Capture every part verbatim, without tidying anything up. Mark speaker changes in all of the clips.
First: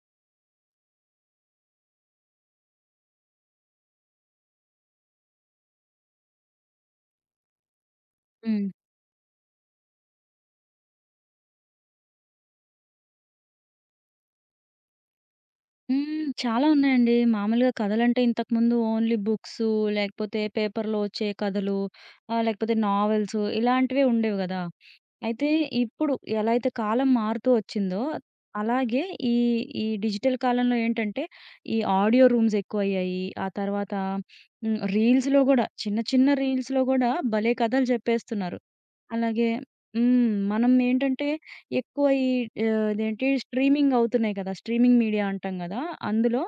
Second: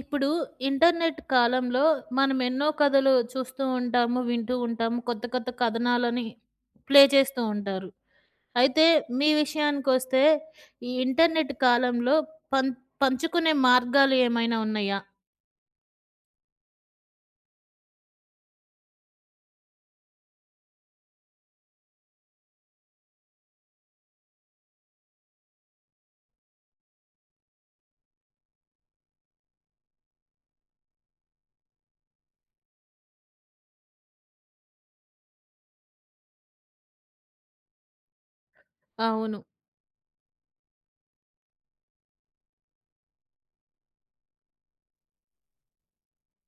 Speaker 1: ఇప్పుడు ఇంటర్నెట్ కాలంలో మనం ఎన్నో కథలు చూస్తూ ఉంటాము, వింటూ ఉంటాము. కొత్త కొత్త కథనాలని ప్లే చేస్తూ ఉంటారు.
Speaker 2: హ్మ్.
Speaker 1: అయితే మీ విషయానికొస్తే ఈ ఇంటర్నెట్ కాలంలో పం పంచుకునే మార్గాలు ఏమైనా ఉన్నాయా?
Speaker 2: హ్మ్. చాలా ఉన్నాయండి. మామూలుగా కథలంటే ఇంతకుముందు ఓన్లీ బుక్సు, లేకపోతే పేపర్‌లో వచ్చే కథలు, ఆహ్, లేకపోతే నావెల్సు ఇలాంటివే ఉండేవి గదా! అయితే ఇప్పుడు ఎలా అయితే కాలం మారుతూ వచ్చిందో, అలాగే ఈ, ఈ డిజిటల్ కాలంలో ఏంటంటే, ఈ ఆడియో రూమ్స్ ఎక్కువయ్యాయి. ఆ తర్వాత హ్మ్. రీల్స్‌లో గూడా చిన్న, చిన్న రీల్స్‌లో గూడా భలే కథలు చెప్పేస్తున్నారు.
Speaker 1: అవును.
Speaker 2: అలాగే హ్మ్. మనం ఏంటంటే ఎక్కువ ఈ ఆహ్, ఇదేంటి స్ట్రీమింగ్ అవుతున్నాయి కదా! స్ట్రీమింగ్ మీడియా అంటాం కదా! అందులో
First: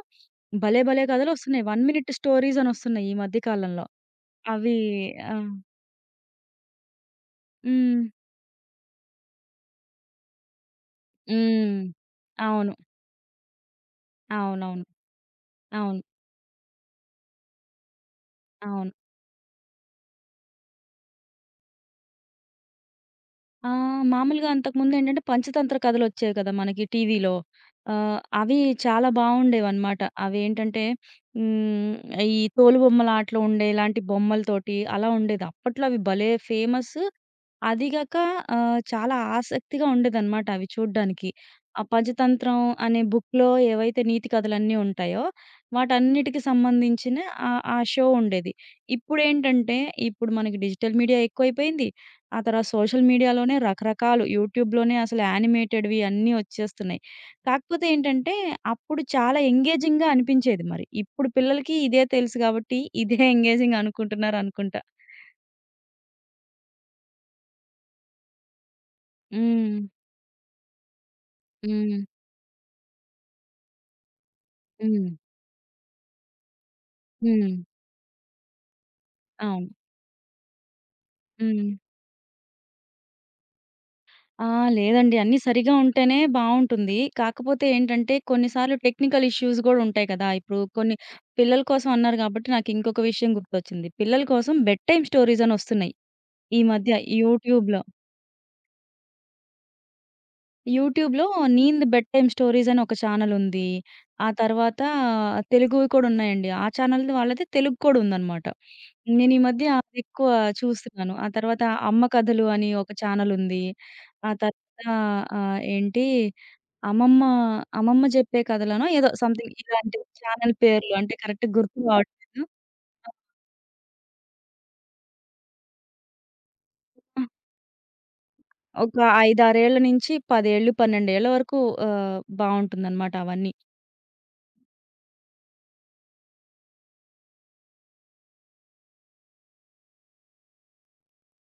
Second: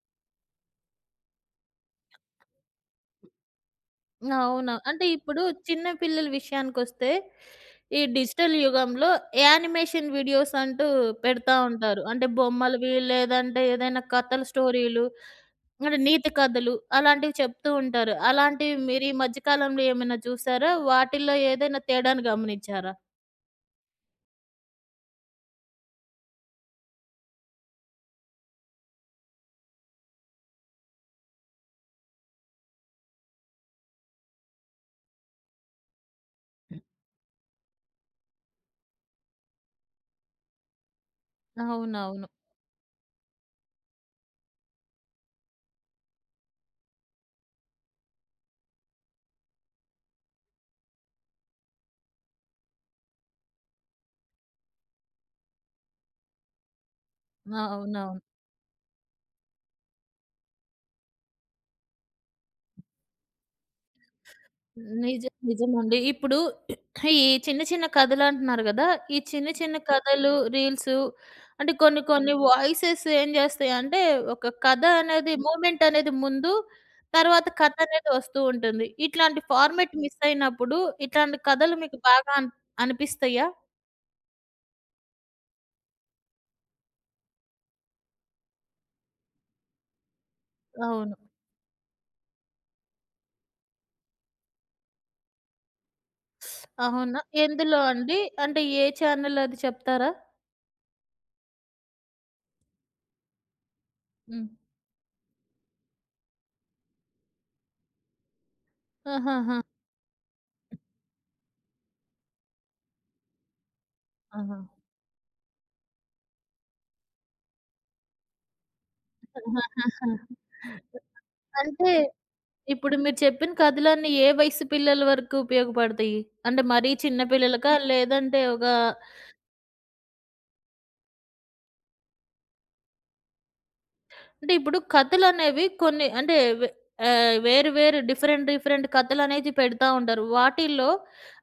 Speaker 2: భలే భలే కథలొస్తున్నాయి. వన్ మినిట్ స్టోరీస్ అనొస్తున్నాయి ఈ మధ్య కాలంలో.
Speaker 1: అవును.
Speaker 2: అవి
Speaker 1: అంటే
Speaker 2: ఆ!
Speaker 1: ఇప్పుడు చిన్న పిల్లల విషయానికొస్తే, ఈ
Speaker 2: హ్మ్.
Speaker 1: డిజిటల్ యుగంలో యానిమేషన్ వీడియోస్ అంటూ పెడతా
Speaker 2: హ్మ్.
Speaker 1: ఉంటారు. అంటే
Speaker 2: అవును.
Speaker 1: బొమ్మలవి లేదంటే ఏదైనా కథల
Speaker 2: అవునవును.
Speaker 1: స్టోరీలు, అంటే
Speaker 2: అవును.
Speaker 1: నీతి కథలు అలాంటివి చెప్తూ ఉంటారు. అలాంటివి
Speaker 2: అవును.
Speaker 1: మీరు ఈ మధ్య కాలంలో ఏమైనా చూసారా? వాటిల్లో ఏదైనా తేడాను గమనించారా?
Speaker 2: ఆ! మామూలుగా అంతకుముందేంటంటే పంచతంత్ర కథలొచ్చేవి కదా! మనకి టీవీలో. ఆహ్, అవి చాలా బావుండేవనమాట. అవేంటంటే హ్మ్. ఈ తోలుబొమ్మలాటలో ఉండే ఇలాంటి బొమ్మలతోటి అలా ఉండేది. అప్పట్లో అవి భలే ఫేమస్. అది గాక ఆహ్, చాలా ఆసక్తిగా ఉండేదనమాట అవి చూడ్డానికి. ఆ
Speaker 1: అవునవును.
Speaker 2: పంచతంత్రం అనే బుక్‌లో ఏవైతే నీతి కథలన్నీ ఉంటాయో, వాటన్నిటికి సంబంధించిన ఆహ్, ఆ షో ఉండేది. ఇప్పుడేంటంటే, ఇప్పుడు మనకి డిజిటల్ మీడియా ఎక్కువైపోయింది. ఆ తర్వాత సోషల్ మీడియాలోనే రకరకాలు యూట్యూబ్‌లోనే అసలు యానిమేటెడ్‌వి అన్నీ వచ్చేస్తున్నాయి. కాకపోతే
Speaker 1: అవునవును.
Speaker 2: ఏంటంటే, అప్పుడు చాలా ఎంగేజింగ్‌గా అనిపించేది మరి. ఇప్పుడు పిల్లలకి ఇదే తెలుసు గాబట్టి, ఇదే ఎంగేజింగ్ అనుకుంటున్నారనుకుంటా.
Speaker 1: నిజం. నిజమండి. ఇప్పుడు ఈ చిన్న చిన్న కథలంటున్నారు గదా! ఈ చిన్న చిన్న
Speaker 2: హ్మ్.
Speaker 1: కథలు, రీల్సు అంటే
Speaker 2: హ్మ్.
Speaker 1: కొన్ని కొన్ని వాయిసెస్ ఏం జేస్తాయంటే ఒక కథ
Speaker 2: హ్మ్.
Speaker 1: అనేది మూమెంట్ అనేది ముందు, తర్వాత
Speaker 2: హ్మ్.
Speaker 1: కథ అనేది వస్తూ ఉంటుంది. ఇట్లాంటి
Speaker 2: అవును.
Speaker 1: ఫార్మాట్ మిస్ అయినప్పుడు ఇట్లాంటి
Speaker 2: హ్మ్.
Speaker 1: కథలు మీకు బాగా అన్ అనిపిస్తాయా?
Speaker 2: ఆ! లేదండి. అన్నీ సరిగా ఉంటేనే బావుంటుంది. కాకపోతే ఏంటంటే కొన్నిసార్లు టెక్నికల్ ఇష్యూస్ గూడా ఉంటాయి కదా! ఇప్పుడు కొన్ని
Speaker 1: అవును.
Speaker 2: పిల్లల కోసం అన్నారు గాబట్టి నాకింకొక విషయం గుర్తొచ్చింది. పిల్లల కోసం బెడ్ టైమ్ స్టోరీస్ అని ఒస్తున్నాయి. ఈ మధ్య
Speaker 1: అవునా? ఎందులో
Speaker 2: యూట్యూబ్‌లో.
Speaker 1: అండి? అంటే ఏ ఛానల్ అది చెప్తారా?
Speaker 2: యూట్యూబ్‌లో 'నీంద్ బెడ్ టైమ్ స్టోరీస్' అని ఒక ఛానెలుంది. ఆ
Speaker 1: హ్మ్.
Speaker 2: తర్వాత తెలుగువి కూడా ఉన్నాయండి. ఆ ఛానెల్‌ది వాళ్ళదే తెలుగు కూడా ఉందనమాట. నేను ఈ
Speaker 1: ఆహాహా!
Speaker 2: మధ్య అవెక్కువ చూస్తున్నాను. ఆ తర్వాత 'అమ్మ కథలు' అని ఒక ఛానెలుంది. ఆ
Speaker 1: ఆహా!
Speaker 2: తర్వాత ఆహ్, ఏంటి అమ్మమ్మ, అమ్మమ్మ జెప్పే కథలనో ఏదో సంథింగ్ ఇలాంటి
Speaker 1: ఆహాహాహా!
Speaker 2: ఛానెల్ పేర్లు అంటే కరెక్ట్‌గా గుర్తు
Speaker 1: అంటే
Speaker 2: రావట్లేదు.
Speaker 1: ఇప్పుడు మీరు చెప్పిన కథలన్నీ ఏ వయసు పిల్లల వరకు ఉపయోగపడతాయి? అంటే మరీ చిన్న
Speaker 2: ఆ!
Speaker 1: పిల్లలకా? లేదంటే ఒకా
Speaker 2: ఒక ఐదు, ఆరు ఏళ్ల నుంచి పది ఏళ్ళు, పన్నెండు ఏళ్ల వరకు ఆహ్, బావుంటుందనమాట అవన్నీ.
Speaker 1: అంటే ఇప్పుడు కథలనేవి కొన్ని అంటే వే ఆహ్, వేరు వేరు డిఫరెంట్ డిఫరెంట్ కథలనేది పెడతా ఉంటారు. వాటిల్లో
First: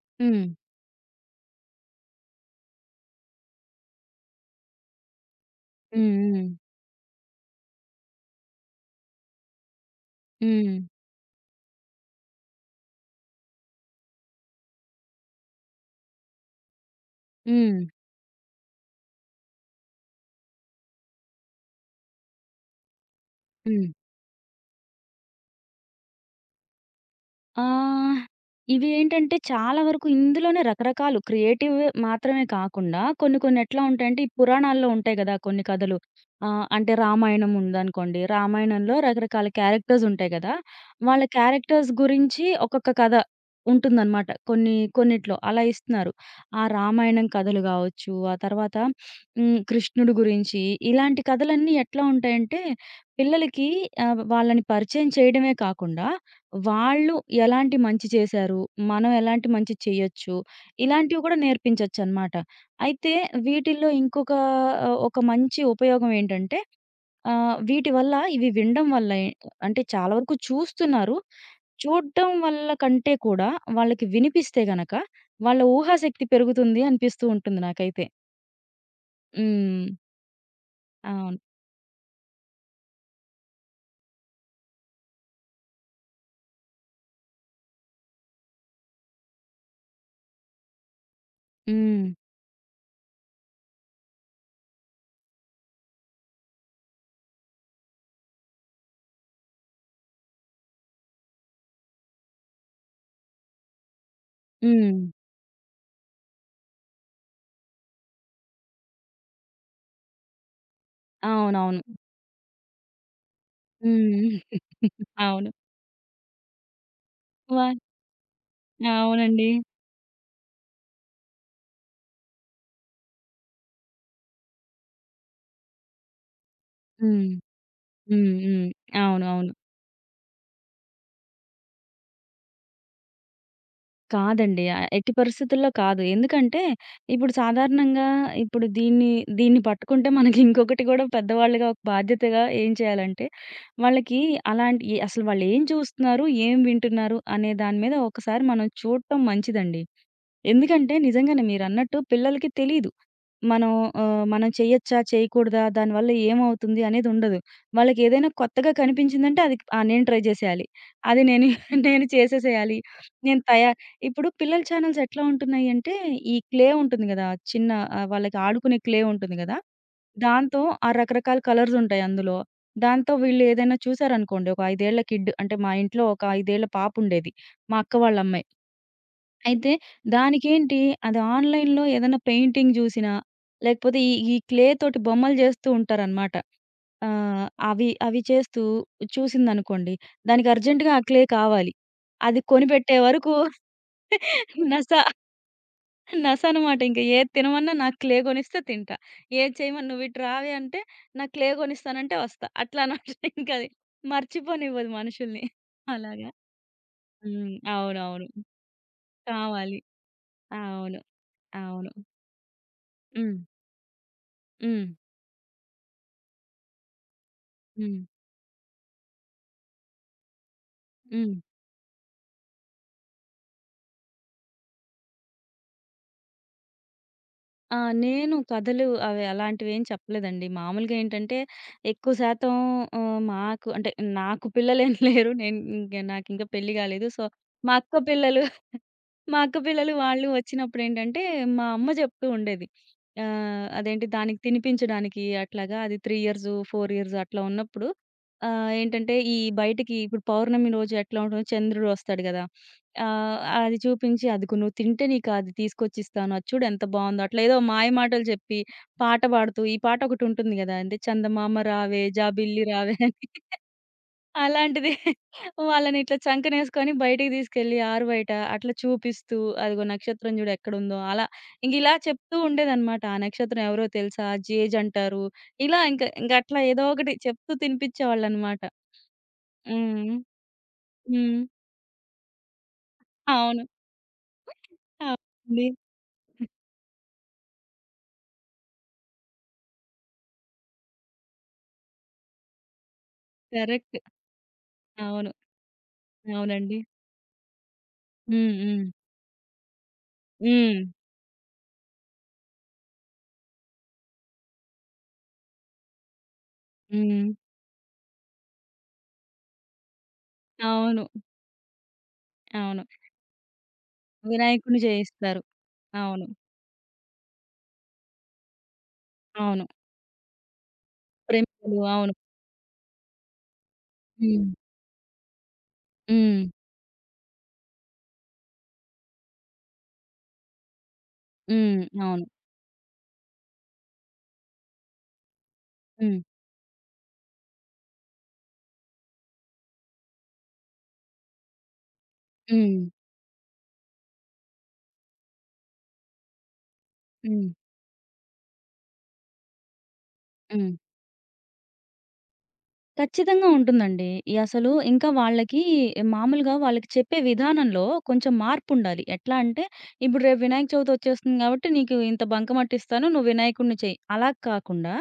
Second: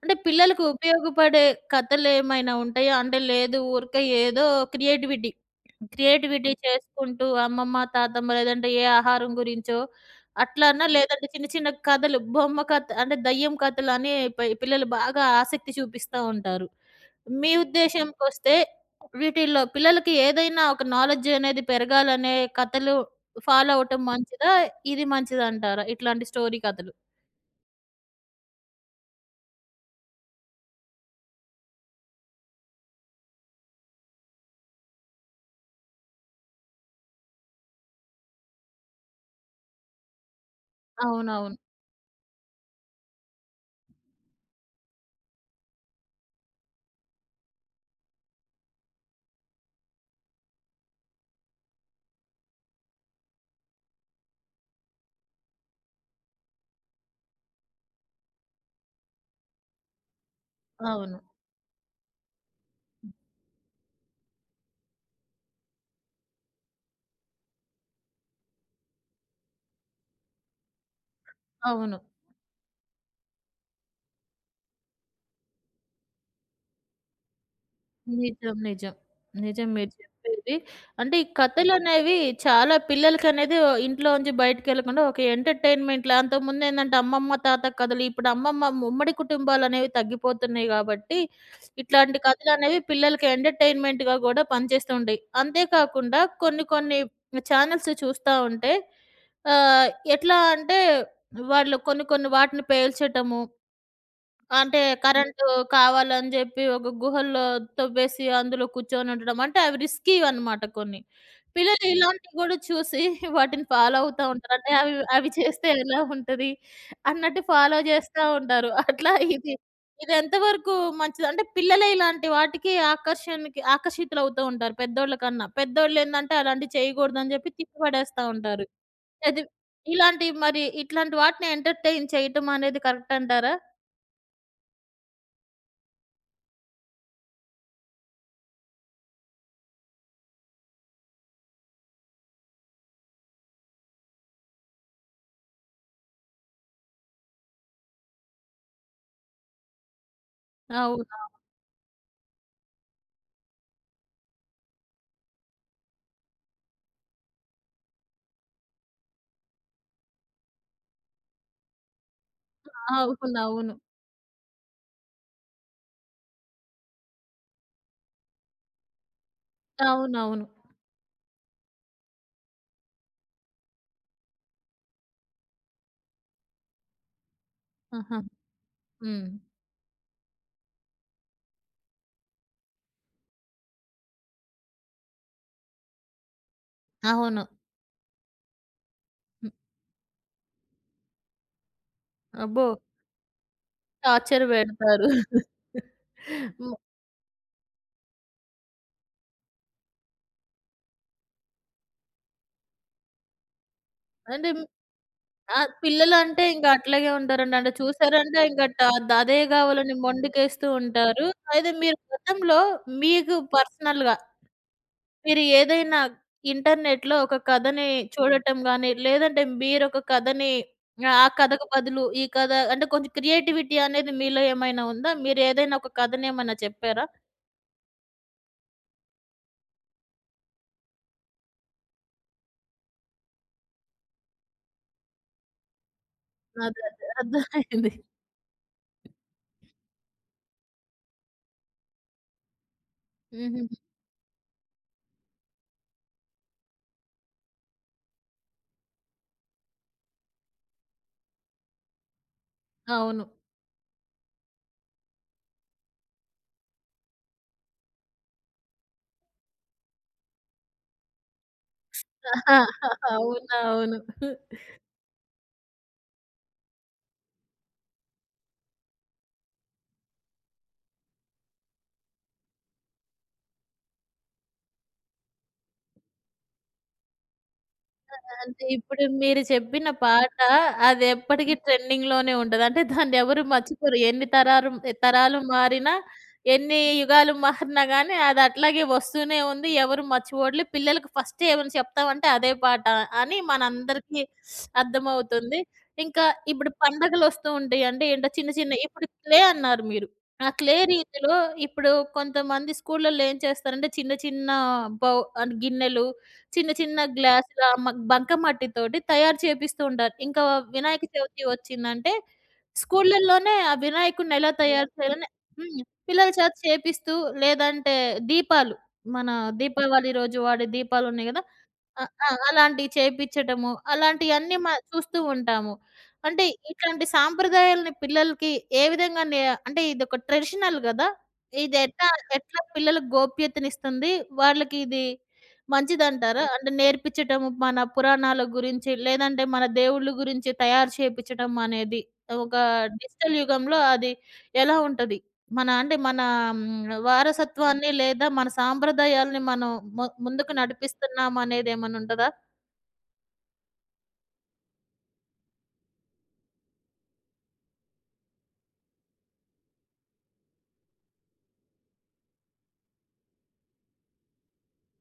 Speaker 1: అంటే
Speaker 2: హ్మ్.
Speaker 1: పిల్లలకు ఉపయోగపడే కథలేమైనా ఉంటాయా? అంటే లేదు ఊరికే ఏదో క్రియేటివిటీ,
Speaker 2: హ్మ్. హ్మ్.
Speaker 1: క్రియేటివిటీ చేసుకుంటూ అమ్మమ్మ, తాతమ్మ లేదంటే ఏ ఆహారం గురించో
Speaker 2: హ్మ్.
Speaker 1: అట్లానా? లేదంటే చిన్న చిన్న కథలు బొమ్మ కథ అంటే దయ్యం కథలని పై పిల్లలు బాగా ఆసక్తి చూపిస్తా ఉంటారు. మీ
Speaker 2: హ్మ్.
Speaker 1: ఉద్దేశంకొస్తే వీటిల్లో పిల్లలకి ఏదైనా ఒక నాలెడ్జ్ అనేది పెరగాలనే కథలు ఫాలో
Speaker 2: హ్మ్.
Speaker 1: అవ్వటం మంచిదా? ఇది మంచిదంటారా? ఇట్లాంటి స్టోరీ కథలు.
Speaker 2: ఆహ్, ఇవి ఏంటంటే చాలా వరకు ఇందులోనే రకరకాలు క్రియేటివ్ మాత్రమే కాకుండా కొన్ని కొన్ని ఎట్లా ఉంటాయంటే ఈ పురాణాల్లో ఉంటాయి గదా! కొన్ని కథలు. ఆహ్, అంటే రామాయణం ఉందనుకోండి. రామాయణంలో రకరకాల క్యారెక్టర్స్ ఉంటాయి గదా! వాళ్ళ
Speaker 1: అవునవును.
Speaker 2: క్యారెక్టర్స్ గురించి ఒక్కొక్క కథ ఉంటుందనమాట. కొన్ని కొన్నిట్లో అలా ఇస్తున్నారు. ఆ రామాయణం కథలు గావచ్చు, ఆ తర్వాత హ్మ్, కృష్ణుడు గురించి ఇలాంటి కథలన్నీ ఎట్లా ఉంటాయంటే పిల్లలకి ఆహ్, వాళ్ళని పరిచయం చేయడమే కాకుండా వాళ్ళు ఎలాంటి మంచి చేశారు? మనం ఎలాంటి మంచి చేయొచ్చు?
Speaker 1: అవును.
Speaker 2: ఇలాంటివి కూడా నేర్పించొచ్చనమాట. అయితే వీటిల్లో ఇంకొక ఆహ్, ఒక మంచి ఉపయోగం ఏంటంటే ఆహ్, వీటి వల్ల ఇవి వినడం వల్ల ఎ అంటే చాలా వరకు చూస్తున్నారు.
Speaker 1: అవును.
Speaker 2: చూడటం వల్ల కంటే కూడా వాళ్ళకి వినిపిస్తే గనక వాళ్ళ ఊహాశక్తి పెరుగుతుంది అనిపిస్తూ ఉంటుంది నాకైతే.
Speaker 1: నిజం. నిజం. నిజం
Speaker 2: హ్మ్.
Speaker 1: మీరు చెప్పేది. అంటే ఈ
Speaker 2: అవును.
Speaker 1: కథలనేవి చాలా పిల్లలకనేది ఓ ఇంట్లోంచి బయటికెళ్ళకుండా ఒక ఎంటర్‌టైన్‌మెంట్‌లా అంతకుముందేందంటే అమ్మమ్మ, తాత కథలు. ఇప్పుడు అమ్మమ్మ ఉమ్మడి కుటుంబాలనేవి తగ్గిపోతున్నాయి గాబట్టి,
Speaker 2: హ్మ్.
Speaker 1: ఇట్లాంటి కథలనేవి పిల్లలకి ఎంటర్‌టైన్‌మెంట్‌గా గూడా పనిచేస్తూ ఉంటాయి. అంతే కాకుండా కొన్ని కొన్ని ఛానెల్స్ చూస్తా ఉంటే ఆహ్, ఎట్లా అంటే వాళ్ళు కొన్ని కొన్ని వాటిని పేల్చటము అంటే
Speaker 2: హ్మ్.
Speaker 1: కరెంటు కావాలని జెప్పి ఒక గుహల్లో తవ్వేసి అందులో కూర్చొనుండడం అంటే అవి రిస్కీ అన్నమాట కొన్ని.
Speaker 2: అవునవును.
Speaker 1: పిల్లలు ఇలాంటివి గూడా చూసి వాటిని ఫాలో అవుతా
Speaker 2: హ్మ్.
Speaker 1: ఉంటారు. అంటే అవి అవి
Speaker 2: అవును.
Speaker 1: చేస్తే ఎలా ఉంటది అన్నట్టు
Speaker 2: వా
Speaker 1: ఫాలో జేస్తా ఉంటారు. అట్లా
Speaker 2: అవునండి.
Speaker 1: ఇది ఇది ఎంతవరకు మంచిది? అంటే పిల్లలే ఇలాంటి వాటికి ఆకర్షణకి ఆకర్షితులవుతూ ఉంటారు పెద్దోళ్ళ కన్నా. పెద్దోళ్ళేందంటే అలాంటివి
Speaker 2: హ్మ్.
Speaker 1: చేయగూడదని జెప్పి తిప్పిపడేస్తా
Speaker 2: హ్మ్.
Speaker 1: ఉంటారు.
Speaker 2: హ్మ్. అవును.
Speaker 1: అది
Speaker 2: అవును.
Speaker 1: ఇలాంటి మరి ఇట్లాంటి వాటిని ఎంటర్‌టైన్ చేయటం అనేది కరెక్ట్ అంటారా?
Speaker 2: కాదండి. ఆహ్, ఎట్టి పరిస్థితుల్లో కాదు. ఎందుకంటే, ఇప్పుడు సాధారణంగా ఇప్పుడు దీన్ని, దీన్ని పట్టుకుంటే మనకి ఇంకొకటి గూడా పెద్దవాళ్ళుగా ఒక బాధ్యతగా ఏం చేయాలంటే, వాళ్ళకి అలాంటి ఎ అసలు వాళ్ళేం చూస్తున్నారు, ఏం వింటున్నారు అనే దాని మీద ఒకసారి మనం చూడటం మంచిదండి. ఎందుకంటే
Speaker 1: అవును.
Speaker 2: నిజంగానే మీరన్నట్టు పిల్లలకి తెలీదు. మనం ఆహ్, మనం చెయ్యొచ్చా? చేయకూడదా? దానివల్ల ఏమవుతుంది? అనేది ఉండదు. వాళ్ళకేదైనా కొత్తగా కనిపించిందంటే అది ఆ! నేను ట్రై చేసేయాలి. అది నేను నేను చేసేసేయాలి.
Speaker 1: అవును.
Speaker 2: నేను తయా
Speaker 1: అవును.
Speaker 2: ఇప్పుడు పిల్లల ఛానెల్స్ ఎట్లా ఉంటున్నాయి అంటే, ఈ క్లే ఉంటుంది గదా! చిన్న ఆహ్, వాళ్ళకి ఆడుకునే క్లే ఉంటుంది గదా!
Speaker 1: అవునవును.
Speaker 2: దాంతో ఆ రకరకాల కలర్స్ ఉంటాయి అందులో. దాంతో వీళ్ళు ఏదైనా చూసారనుకోండి, ఒక ఐదు ఏళ్ల కిడ్ అంటే మా ఇంట్లో ఒక ఐదు ఏళ్ల పాపుండేది. మా అక్క
Speaker 1: ఆహా!
Speaker 2: వాళ్ళ అమ్మాయి.
Speaker 1: హ్మ్.
Speaker 2: అయితే దానికేంటి అది ఆన్‌లైన్‌లో ఏదైనా పెయింటింగ్ జూసినా, లేకపోతే ఈ ఈ క్లే తోటి బొమ్మలు జేస్తూ ఉంటారనమాట.
Speaker 1: అవును.
Speaker 2: ఆహ్, అవి అవి చేస్తూ
Speaker 1: హ్మ్.
Speaker 2: చూసిందనుకోండి, దానికి అర్జెంట్‌గా ఆ క్లే కావాలి. అది
Speaker 1: అబ్బో!
Speaker 2: కొనిపెట్టే వరకు
Speaker 1: టార్చర్
Speaker 2: నస
Speaker 1: పెడతారు.
Speaker 2: నస
Speaker 1: హ్మ్.
Speaker 2: అనమాట. ఇంక ఏది తినమన్నా నాకు క్లే కొనిస్తే తింటా. ఏది చేయమని "నువ్వు ఇటు రావే" అంటే, "నాకు క్లే కొనిస్తానంటే" వస్తా. అట్లా అనమాట ఇంకది.
Speaker 1: అంటే ఉమ్,
Speaker 2: మర్చిపోనివ్వదు మనుషుల్ని.
Speaker 1: ఆ!
Speaker 2: అలాగా.
Speaker 1: పిల్లలంటే ఇంకా అట్లాగే
Speaker 2: హ్మ్.
Speaker 1: ఉంటారండి. అంటే
Speaker 2: అవునవును.
Speaker 1: చూసారంటే ఇంకా ట ద- అదే
Speaker 2: కావాలి.
Speaker 1: కావాలని మొండికేస్తూ
Speaker 2: అవును.
Speaker 1: ఉంటారు. అయితే
Speaker 2: అవును.
Speaker 1: మీరు గతంలో మీకు
Speaker 2: హ్మ్.
Speaker 1: పర్సనల్‌గా
Speaker 2: హ్మ్.
Speaker 1: మీరు ఏదైనా ఇంటర్నెట్‌లో ఒక కథని
Speaker 2: హ్మ్.
Speaker 1: చూడటం గాని, లేదంటే మీరొక కథని ఆ
Speaker 2: హ్మ్.
Speaker 1: కథకు బదులు ఈ కథ అంటే కొంచెం క్రియేటివిటీ అనేది మీలో ఏమైనా ఉందా? మీరు ఏదైనా ఒక కథనేమైనా చెప్పారా?
Speaker 2: ఆ! నేను కథలు అవి అలాంటివేం చెప్పలేదండి. మామూలుగా ఏంటంటే, ఎక్కువ శాతం ఆహ్, మాకు అంటే నాకు పిల్లలేం లేరు. నేను ఇంక నాకింకా పెళ్లి కాలేదు.
Speaker 1: అదదే
Speaker 2: సో, మా
Speaker 1: అర్థమైంది.
Speaker 2: అక్క పిల్లలు మా అక్క పిల్లలు వాళ్ళు వచ్చినప్పుడేంటంటే, మా అమ్మ జెప్తూ ఉండేది. ఆహ్,
Speaker 1: హుహుహు.
Speaker 2: అదేంటి దానికి తినిపించడానికి అట్లాగా అది మూడు ఇయర్స్, నాలుగు ఇయర్స్ అట్లా ఉన్నప్పుడు ఆహ్, ఏంటంటే ఈ బయటికి ఇప్పుడు పౌర్ణమి రోజు ఎట్లా ఉంటుందో చంద్రుడొస్తాడు గదా!
Speaker 1: అవును.
Speaker 2: ఆహ్, అది చూపించి "అదిగో నువ్వు తింటే నీకు అది తీసుకొచ్చిస్తాను. అది చూడు ఎంత బావుందో" అట్లా ఏదో మాయ మాటలు చెప్పి, పాట పాడుతూ ఈ పాట ఒకటుంటుంది గదా! అంటే చందమామ రావే జాబిల్లి రావే అని.
Speaker 1: అవును. అవును.
Speaker 2: అలాంటిది వాళ్ళనిట్లా చంకనేసుకొని బయటికి తీసుకెళ్ళి ఆరుబయట అట్లా చూపిస్తూ, అదిగో నక్షత్రం చూడు ఎక్కడుందో అలా. ఇంక ఇలా చెప్తూ ఉండేదనమాట. ఆ నక్షత్రం ఎవరో తెలుసా? జేజ్ అంటారు. ఇలా ఇంక ఇంకట్లా ఏదో ఒకటి చెప్తూ తినిపిచ్చేవాళ్ళనమాట.
Speaker 1: అంటే ఇప్పుడు మీరు చెప్పిన
Speaker 2: హ్మ్.
Speaker 1: పాట అది
Speaker 2: హ్మ్.
Speaker 1: ఎప్పటికి ట్రెండింగ్‌లోనే ఉంటది. అంటే దాన్ని ఎవరు
Speaker 2: అవును.
Speaker 1: మర్చిపోరు. ఎన్ని తరారు తరాలు
Speaker 2: అవునండి.
Speaker 1: మారినా, ఎన్ని యుగాలు మారినా గాని అది అట్లాగే వస్తూనే ఉంది. ఎవరు మర్చిపోవట్లే. పిల్లలకు ఫస్ట్ ఏమైనా చెప్తామంటే అదే పాట అని
Speaker 2: కరెక్ట్.
Speaker 1: మనందరికీ
Speaker 2: అవును.
Speaker 1: అర్థమవుతుంది. ఇంకా ఇప్పుడు
Speaker 2: అవునండి.
Speaker 1: పండగలొస్తూ ఉంటాయి. అంటే ఏంటో చిన్న
Speaker 2: హ్మ్.
Speaker 1: చిన్న
Speaker 2: హ్మ్.
Speaker 1: ఇప్పుడు క్లే అన్నారు మీరు. ఆ క్లే
Speaker 2: హ్మ్.
Speaker 1: రీతిలో ఇప్పుడు కొంతమంది స్కూళ్ళలో ఏం చేస్తారంటే చిన్న చిన్న బౌ గిన్నెలు చిన్న చిన్న
Speaker 2: హ్మ్.
Speaker 1: గ్లాసుల మ బంకమట్టితోటి తయారు చేపిస్తూ ఉంటారు. ఇంకా వినాయక
Speaker 2: అవును.
Speaker 1: చవితి వచ్చిందంటే
Speaker 2: అవును.
Speaker 1: స్కూళ్ళల్లోనే ఆ వినాయకుడిని ఎలా
Speaker 2: వినాయకుడిని
Speaker 1: తయారు చేయాలని
Speaker 2: చేయిస్తారు.
Speaker 1: హ్మ్.
Speaker 2: అవును.
Speaker 1: పిల్లల చేత చేపిస్తూ లేదంటే దీపాలు మన
Speaker 2: అవును.
Speaker 1: దీపావళి రోజు వాడే దీపాలున్నాయి గదా!
Speaker 2: ప్రమిదలు.
Speaker 1: ఆ!
Speaker 2: అవును.
Speaker 1: ఆ! అలాంటియి చేపిచ్చటము.
Speaker 2: హ్మ్.
Speaker 1: అలాంటియన్నీ మ చూస్తూ ఉంటాము.
Speaker 2: హ్మ్.
Speaker 1: అంటే ఇట్లాంటి సాంప్రదాయాలని పిల్లలకి ఏ విధంగా నే అంటే ఇదొక ట్రెడిషనల్ గదా! ఇది
Speaker 2: హ్మ్.
Speaker 1: ఎట్టా
Speaker 2: అవును.
Speaker 1: ఎట్లా పిల్లలకు గోప్యతనిస్తుంది? వాళ్ళకి ఇది
Speaker 2: హ్మ్.
Speaker 1: మంచిదంటారా? అంటే నేర్పిచ్చటము మన పురాణాల గురించి, లేదంటే మన దేవుళ్ళ గురించి తయారు చేపిచ్చటం అనేది ఒక
Speaker 2: హ్మ్.
Speaker 1: డిజిటల్ యుగంలో అది ఎలా ఉంటది? మన అంటే మన హ్మ్.
Speaker 2: హ్మ్.
Speaker 1: వారసత్వాన్ని లేదా మన సాంప్రదాయాల్ని మనం ము ముందుకు
Speaker 2: హ్మ్.
Speaker 1: నడిపిస్తున్నామా అనేదేమన్నా ఉంటదా?
Speaker 2: ఖచ్చితంగా ఉంటుందండి. ఈ అసలు ఇంకా వాళ్ళకి మామూలుగా వాళ్ళకి చెప్పే విధానంలో కొంచెం మార్పుండాలి. ఎట్లా అంటే, ఇప్పుడు రేపు వినాయక చవితి వచ్చేస్తుంది కాబట్టి, నీకు ఇంత బంకమట్టిస్తాను. నువ్వు వినాయకుడిని చెయ్యి. అలా కాకుండా,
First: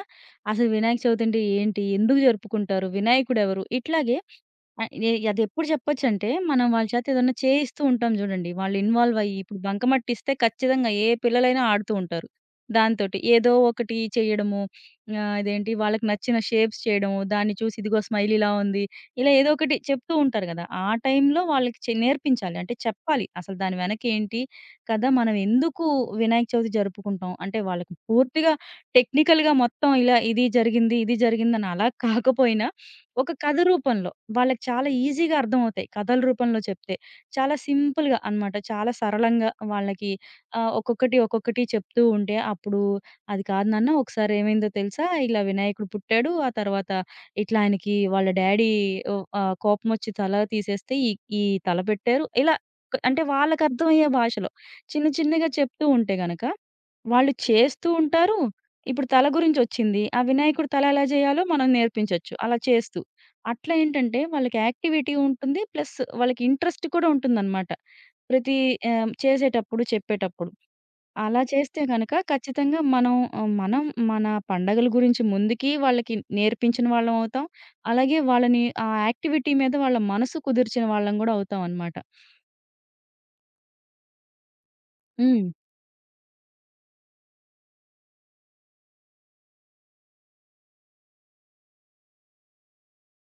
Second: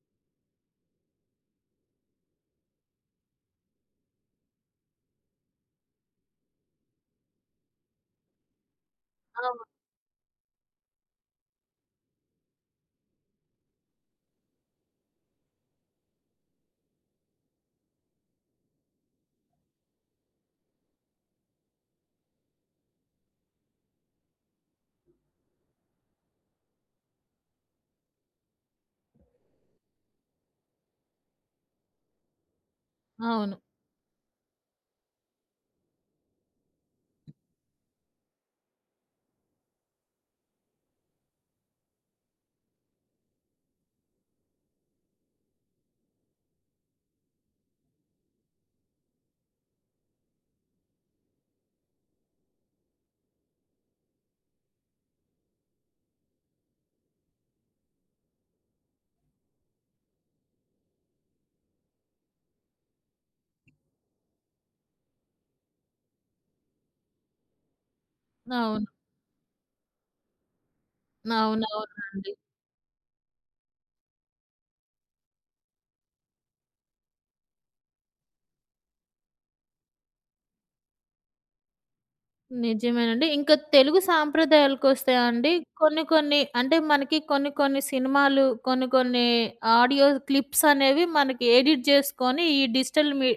Speaker 2: అసలు వినాయక చవితి అంటే ఏంటి? ఎందుకు జరుపుకుంటారు? వినాయకుడెవరు? ఇట్లాగే ఆ! ఎ అదెప్పుడు చెప్పొచ్చంటే, మనం వాళ్ళ చేత ఏదన్నా చేయిస్తూ ఉంటాం జూడండి. వాళ్ళు ఇన్వాల్వ్ అయ్యి, ఇప్పుడు
Speaker 1: అవును.
Speaker 2: బంకమట్టిస్తే ఖచ్చితంగా ఏ పిల్లలైనా ఆడుతూ ఉంటారు దాంతోటి. ఏదో ఒకటి చేయడము, ఆహ్, ఇదేంటి వాళ్ళకి నచ్చిన షేప్స్ చేయడము, దాన్ని చూసి ఇదిగో స్మైల్ ఇలా ఉంది. ఇలా ఏదో ఒకటి చెప్తూ ఉంటారు గదా! ఆ టైంలో వాళ్ళకి చె నేర్పించాలి. అంటే చెప్పాలి. అసలు దాని వెనకేంటి కదా! మనం ఎందుకు వినాయక చవితి జరుపుకుంటాం? అంటే వాళ్ళకి పూర్తిగా టెక్నికల్‌గా మొత్తం ఇలా ఇది జరిగింది, ఇది జరిగిందని అలా కాకపోయినా ఒక
Speaker 1: అవును.
Speaker 2: కథ రూపంలో. వాళ్ళకి చాలా ఈజీగా అర్థమవుతాయి. కథల రూపంలో చెప్తే. చాలా సింపుల్‌గా అనమాట. చాలా సరళంగా వాళ్ళకి ఆహ్, ఒక్కొక్కటి, ఒక్కొక్కటి చెప్తూ ఉంటే అప్పుడు అది కాదు నాన్న ఒకసారి ఏమైందో తెలుసా? ఇలా వినాయకుడు పుట్టాడు. ఆ తర్వాత ఇట్లా ఆయనకి వాళ్ళ డ్యాడీ ఓహ్, ఆహ్, కోపమొచ్చి తల తీసేస్తే ఈ ఈ తల పెట్టారు. ఇలా క్ అంటే వాళ్ళకి అర్థమయ్యే భాషలో చిన్న చిన్నగా చెప్తూ ఉంటే గనక వాళ్ళు చేస్తూ ఉంటారు. ఇప్పుడు తల గురించొచ్చింది. ఆ వినాయకుడు తల ఎలా చేయాలో మనం నేర్పించొచ్చు అలా చేస్తూ. అట్లా ఏంటంటే వాళ్ళకి యాక్టివిటీ ఉంటుంది. ప్లస్ వాళ్ళకి ఇంట్రెస్ట్ కూడా ఉంటుందనమాట. ప్రతి
Speaker 1: అవును.
Speaker 2: ఆహ్, చేసేటప్పుడు, చెప్పేటప్పుడు. అలా చేస్తే గనక
Speaker 1: అవునవునండి.
Speaker 2: ఖచ్చితంగా మనం ఆహ్, మనం మన పండగల గురించి ముందుకి వాళ్ళకి నేర్పించిన వాళ్ళం అవుతాం. అలాగే వాళ్ళని ఆ యాక్టివిటీ మీద వాళ్ళ మనసు కుదిర్చిన వాళ్ళం గూడా అవుతాం అనమాట.
Speaker 1: నిజమేనండి. ఇంకా తెలుగు సాంప్రదాయాలకొస్తే
Speaker 2: హ్మ్.
Speaker 1: అండి కొన్ని కొన్ని అంటే మనకి కొన్ని కొన్ని సినిమాలు, కొన్ని కొన్ని ఆడియో క్లిప్స్ అనేవి మనకి ఎడిట్ చేసుకొని ఈ డిజిటల్ మీ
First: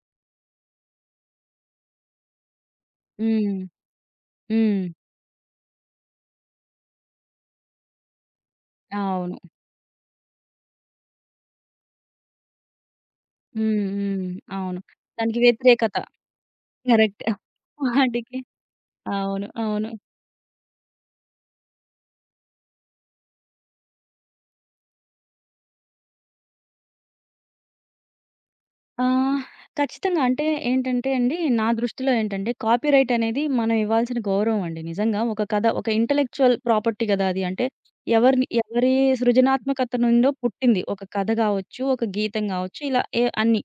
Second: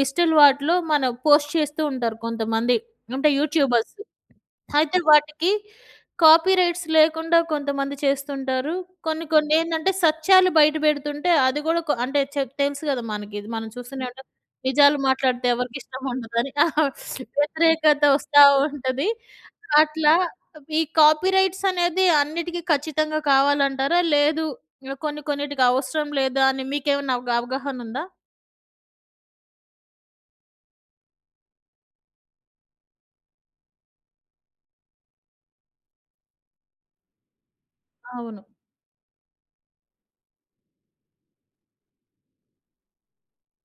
Speaker 1: డిజిటల్ వాటిలో మనం పోస్ట్ చేస్తూ ఉంటారు కొంతమంది. అంటే
Speaker 2: హ్మ్.
Speaker 1: యూట్యూబర్స్.
Speaker 2: హ్మ్.
Speaker 1: అయితే వాటికి కాపీ రైట్స్ లేకుండా కొంతమంది చేస్తుంటారు. కొన్ని
Speaker 2: అవును.
Speaker 1: కొన్ని ఏందంటే సత్యాలు బయట పెడుతుంటే అది గూడా కొ అంటే చె తెలుసు గదా! మనకి ఇది మనం
Speaker 2: హ్మ్.
Speaker 1: చూస్తూనే
Speaker 2: హ్మ్.
Speaker 1: ఉంటాం.
Speaker 2: అవును.
Speaker 1: నిజాలు
Speaker 2: దానికి
Speaker 1: మాట్లాడితే ఎవరికీ
Speaker 2: వ్యతిరేకత.
Speaker 1: ఇష్టం ఉండదని ఆ
Speaker 2: కరెక్ట్.
Speaker 1: వ్యతిరేకత
Speaker 2: వాటికి
Speaker 1: వస్తా ఉంటది.
Speaker 2: అవును. అవును.
Speaker 1: అట్లా ఈ కాపీ రైట్స్ అనేది అన్నిటికి ఖచ్చితంగా కావాలంటారా? లేదు ఇంకా కొన్ని కొన్నిటికి అవసరం లేదా అని మీకేమన్నా అవగా అవగాహనుందా?
Speaker 2: ఆ! ఖచ్చితంగా. అంటే ఏంటంటే అండి, నా దృష్టిలో ఏంటంటే కాపీరైట్ అనేది మనం ఇవ్వాల్సిన గౌరవం అండి. నిజంగా ఒక కథ ఒక ఇంటలెక్చువల్ ప్రాపర్టీ గదా అది. అంటే
Speaker 1: అవును.
Speaker 2: ఎవరిని ఎవరి సృజనాత్మకత నుండో పుట్టింది. ఒక కథ గావచ్చు, ఒక గీతం గావచ్చు ఇలా ఏ అన్నీ.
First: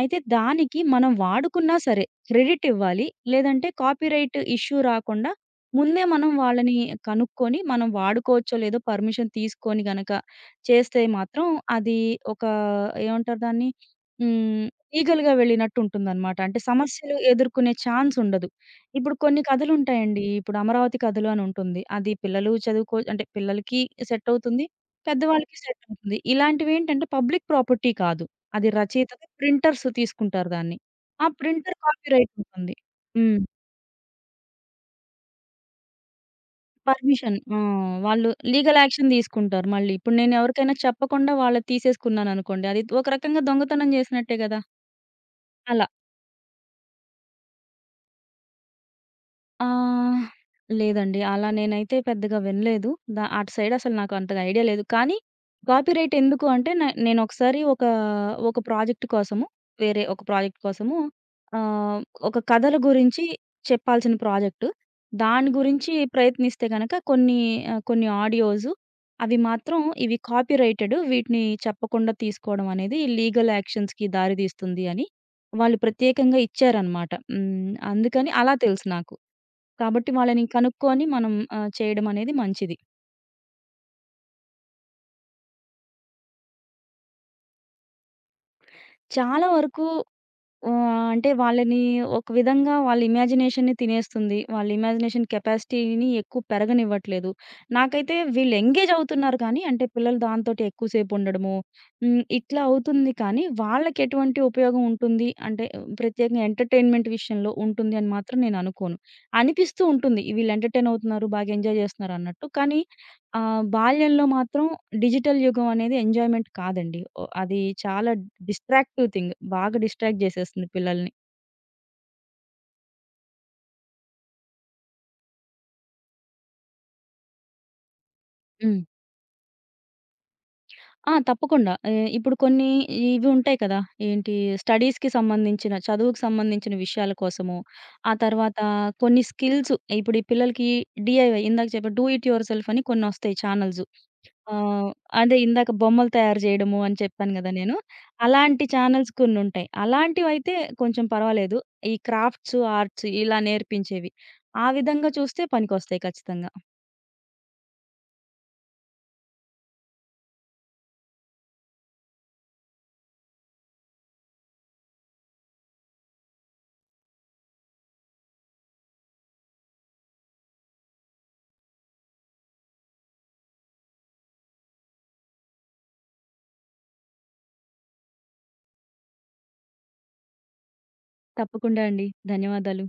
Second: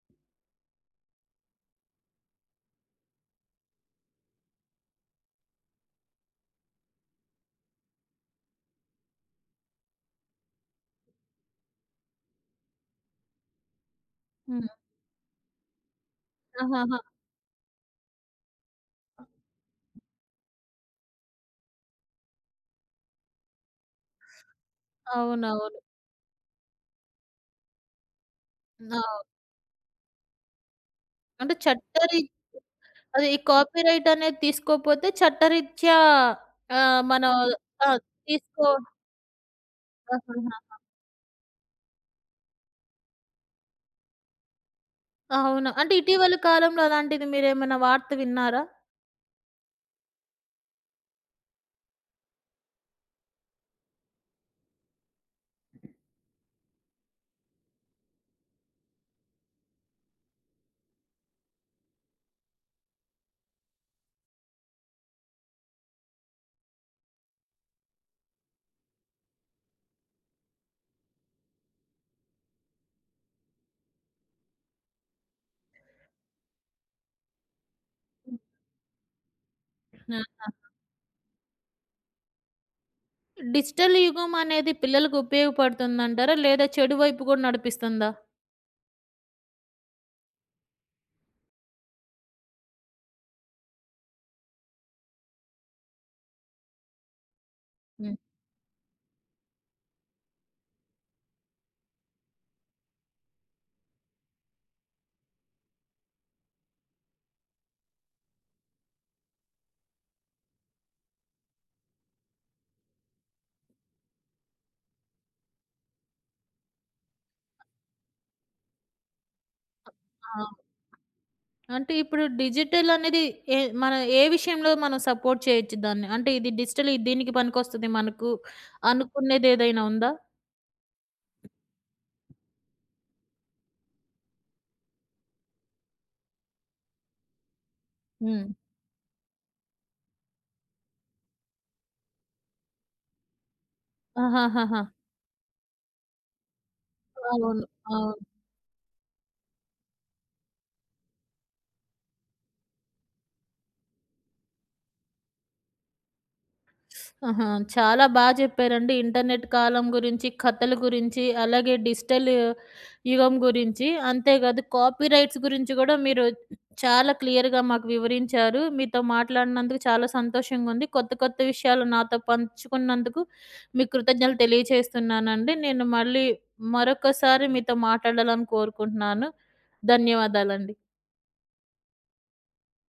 Speaker 2: అయితే దానికి మనం వాడుకున్నా సరే క్రెడిట్ ఇవ్వాలి. లేదంటే కాపీరైట్ ఇష్యూ రాకుండా ముందే మనం వాళ్ళని కనుక్కొని మనం వాడుకోవచ్చో లేదో పర్మిషన్ తీసుకొని గనక చేస్తే మాత్రం అది ఒక ఏమంటారు దాన్ని? హ్మ్.
Speaker 1: హ్మ్.
Speaker 2: ఈగలుగా వెళ్ళినట్టుంటుందనమాట. అంటే
Speaker 1: ఆహాహా!
Speaker 2: సమస్యలు ఎదుర్కొనే ఛాన్స్ ఉండదు. ఇప్పుడు కొన్ని కథలుంటాయండి. ఇప్పుడు 'అమరావతి కథలు' అని ఉంటుంది. అది పిల్లలు చదువుకో అంటే పిల్లలకి సెట్ అవుతుంది. పెద్దవాళ్ళకి
Speaker 1: అవునవును.
Speaker 2: సెట్ అవుతుంది. ఇలాంటివేంటంటే పబ్లిక్ ప్రాపర్టీ కాదు. అది
Speaker 1: అవును.
Speaker 2: రచయితగా ప్రింటర్స్ తీసుకుంటారు దాన్ని. ఆ
Speaker 1: అంటే
Speaker 2: ప్రింటర్
Speaker 1: చట్టరీ
Speaker 2: కాపీరైట్ ఉంటుంది.
Speaker 1: అదే ఈ
Speaker 2: హ్మ్.
Speaker 1: కాపీరైట్ అనేది తీసుకోపోతే చట్టరీత్యా ఆహ్, మనం
Speaker 2: పర్మిషన్. ఆ!
Speaker 1: ఆ!
Speaker 2: వాళ్ళు
Speaker 1: తీసుకో
Speaker 2: లీగల్ యాక్షన్ తీసుకుంటారు మళ్ళీ. ఇప్పుడు నేను
Speaker 1: ఆహాహా!
Speaker 2: ఎవరికైనా చెప్పకుండా వాళ్ళది తీసేసుకున్నాననుకోండి. అది ఒక రకంగా దొంగతనం చేసినట్టే గదా!
Speaker 1: అవును.
Speaker 2: అలా.
Speaker 1: అంటే ఇటీవల కాలంలో అలాంటిది మీరేమైనా వార్త విన్నారా?
Speaker 2: ఆహ్, లేదండి. అలా నేనైతే పెద్దగా వినలేదు. ద అటు సైడ్ అసలు నాకు అంతగా ఐడియా లేదు. కానీ కాపీరైట్ ఎందుకు అంటే నే నేనొకసారి ఒక, ఒక ప్రాజెక్ట్ కోసము వేరే ఒక ప్రాజెక్ట్ కోసము ఆహ్, ఒక కథల గురించి చెప్పాల్సిన ప్రాజెక్టు. దాని గురించి ప్రయత్నిస్తే గనక కొన్ని ఆహ్, కొన్ని ఆడియోసు అవి మాత్రం ఇవి కాపీరైటెడ్ వీటిని చెప్పకుండా తీసుకోవడం అనేది లీగల్ యాక్షన్స్‌కి దారి తీస్తుంది అని వాళ్ళు ప్రత్యేకంగా ఇచ్చారనమాట. హ్మ్. అందుకని అలా తెలుసు నాకు. కాబట్టి వాళ్ళని
Speaker 1: ఆహా!
Speaker 2: కనుక్కొని మనం ఆహ్, చేయడమనేది మంచిది.
Speaker 1: డిజిటల్ యుగం అనేది పిల్లలకు ఉపయోగపడుతుందంటారా? లేదా చెడు వైపు కూడా నడిపిస్తుందా?
Speaker 2: చాలా వరకు ఆహ్, అంటే వాళ్ళని ఒక విధంగా వాళ్ళ ఇమాజినేషన్‌ని తినేస్తుంది. వాళ్ళ ఇమాజినేషన్ కెపాసిటీని ఎక్కువ పెరగనివ్వట్లేదు.
Speaker 1: హ్మ్.
Speaker 2: నాకైతే వీళ్ళు ఎంగేజ్ అవుతున్నారు కానీ, అంటే పిల్లలు దాంతోటి ఎక్కువసేపుండడము, హ్మ్. ఇట్లా అవుతుంది కానీ, వాళ్ళకెటువంటి ఉపయోగం ఉంటుంది అంటే ప్రత్యేకంగా ఎంటర్‌టైన్‌మెంట్ విషయంలో ఉంటుంది అని మాత్రం నేననుకోను. అనిపిస్తూ ఉంటుంది. వీళ్ళు ఎంటర్‌టైన్ అవుతున్నారు, బాగా ఎంజాయ్ చేస్తున్నారన్నట్టు. కానీ ఆహ్, బాల్యంలో మాత్రం డిజిటల్ యుగం అనేది ఎంజాయ్‌మెంట్ కాదండి. ఓ అది చాలా డిస్ట్రాక్టివ్ థింగ్. బాగా డిస్ట్రాక్ట్
Speaker 1: ఆ!
Speaker 2: జేసేస్తుంది పిల్లల్ని.
Speaker 1: అంటే ఇప్పుడు డిజిటల్ అనేది ఏ మన ఏ విషయంలో మనం సపోర్ట్ చేయొచ్చు దాన్ని? అంటే ఇది డిజిటల్ దీనికి పనికొస్తది మనకు
Speaker 2: హ్మ్.
Speaker 1: అనుకునేదేదైనా ఉందా?
Speaker 2: ఆ! తప్పకుండా. ఎ ఇప్పుడు కొన్ని ఇవి ఉంటాయి కదా! ఏంటి స్టడీస్‌కి సంబంధించిన, చదువుకి సంబంధించిన విషయాల కోసము, ఆ
Speaker 1: హ్మ్.
Speaker 2: తర్వాత కొన్ని స్కిల్స్ ఇప్పుడు ఈ పిల్లలకి డీఐవై ఇందాక చెప్పా డూ ఇట్ యువర్ సెల్ఫ్ అని కొన్నొస్తాయి ఛానెల్స్. ఆ!
Speaker 1: ఆహాహాహా!
Speaker 2: అదే ఇందాక బొమ్మలు తయారు చేయడము అని చెప్పాను గదా!
Speaker 1: అవును.
Speaker 2: నేను.
Speaker 1: అవును.
Speaker 2: అలాంటి ఛానెల్స్ కొన్నుంటాయి. అలాంటివైతే కొంచెం పర్వాలేదు. ఈ క్రాఫ్ట్స్, ఆర్ట్స్ ఇలా నేర్పించేవి. ఆ విధంగా చూస్తే పనికొస్తాయి ఖచ్చితంగా.
Speaker 1: ఆహా! చాలా బా చెప్పారండి. ఇంటర్నెట్ కాలం గురించి, కథల గురించి, అలాగే డిజిటల్ యుగం గురించి, అంతేకాదు కాపీరైట్స్ గురించి కూడా మీరు చాలా క్లియర్‌గా మాకు వివరించారు. మీతో మాట్లాడినందుకు చాలా సంతోషంగా ఉంది. కొత్త, కొత్త విషయాలు నాతో పంచుకున్నందుకు మీకు కృతజ్ఞతలు తెలియచేస్తున్నానండి. నేను మళ్ళీ మరొకసారి మీతో మాట్లాడాలని కోరుకుంటున్నాను. ధన్యవాదాలండి.
Speaker 2: తప్పకుండా అండి. ధన్యవాదాలు.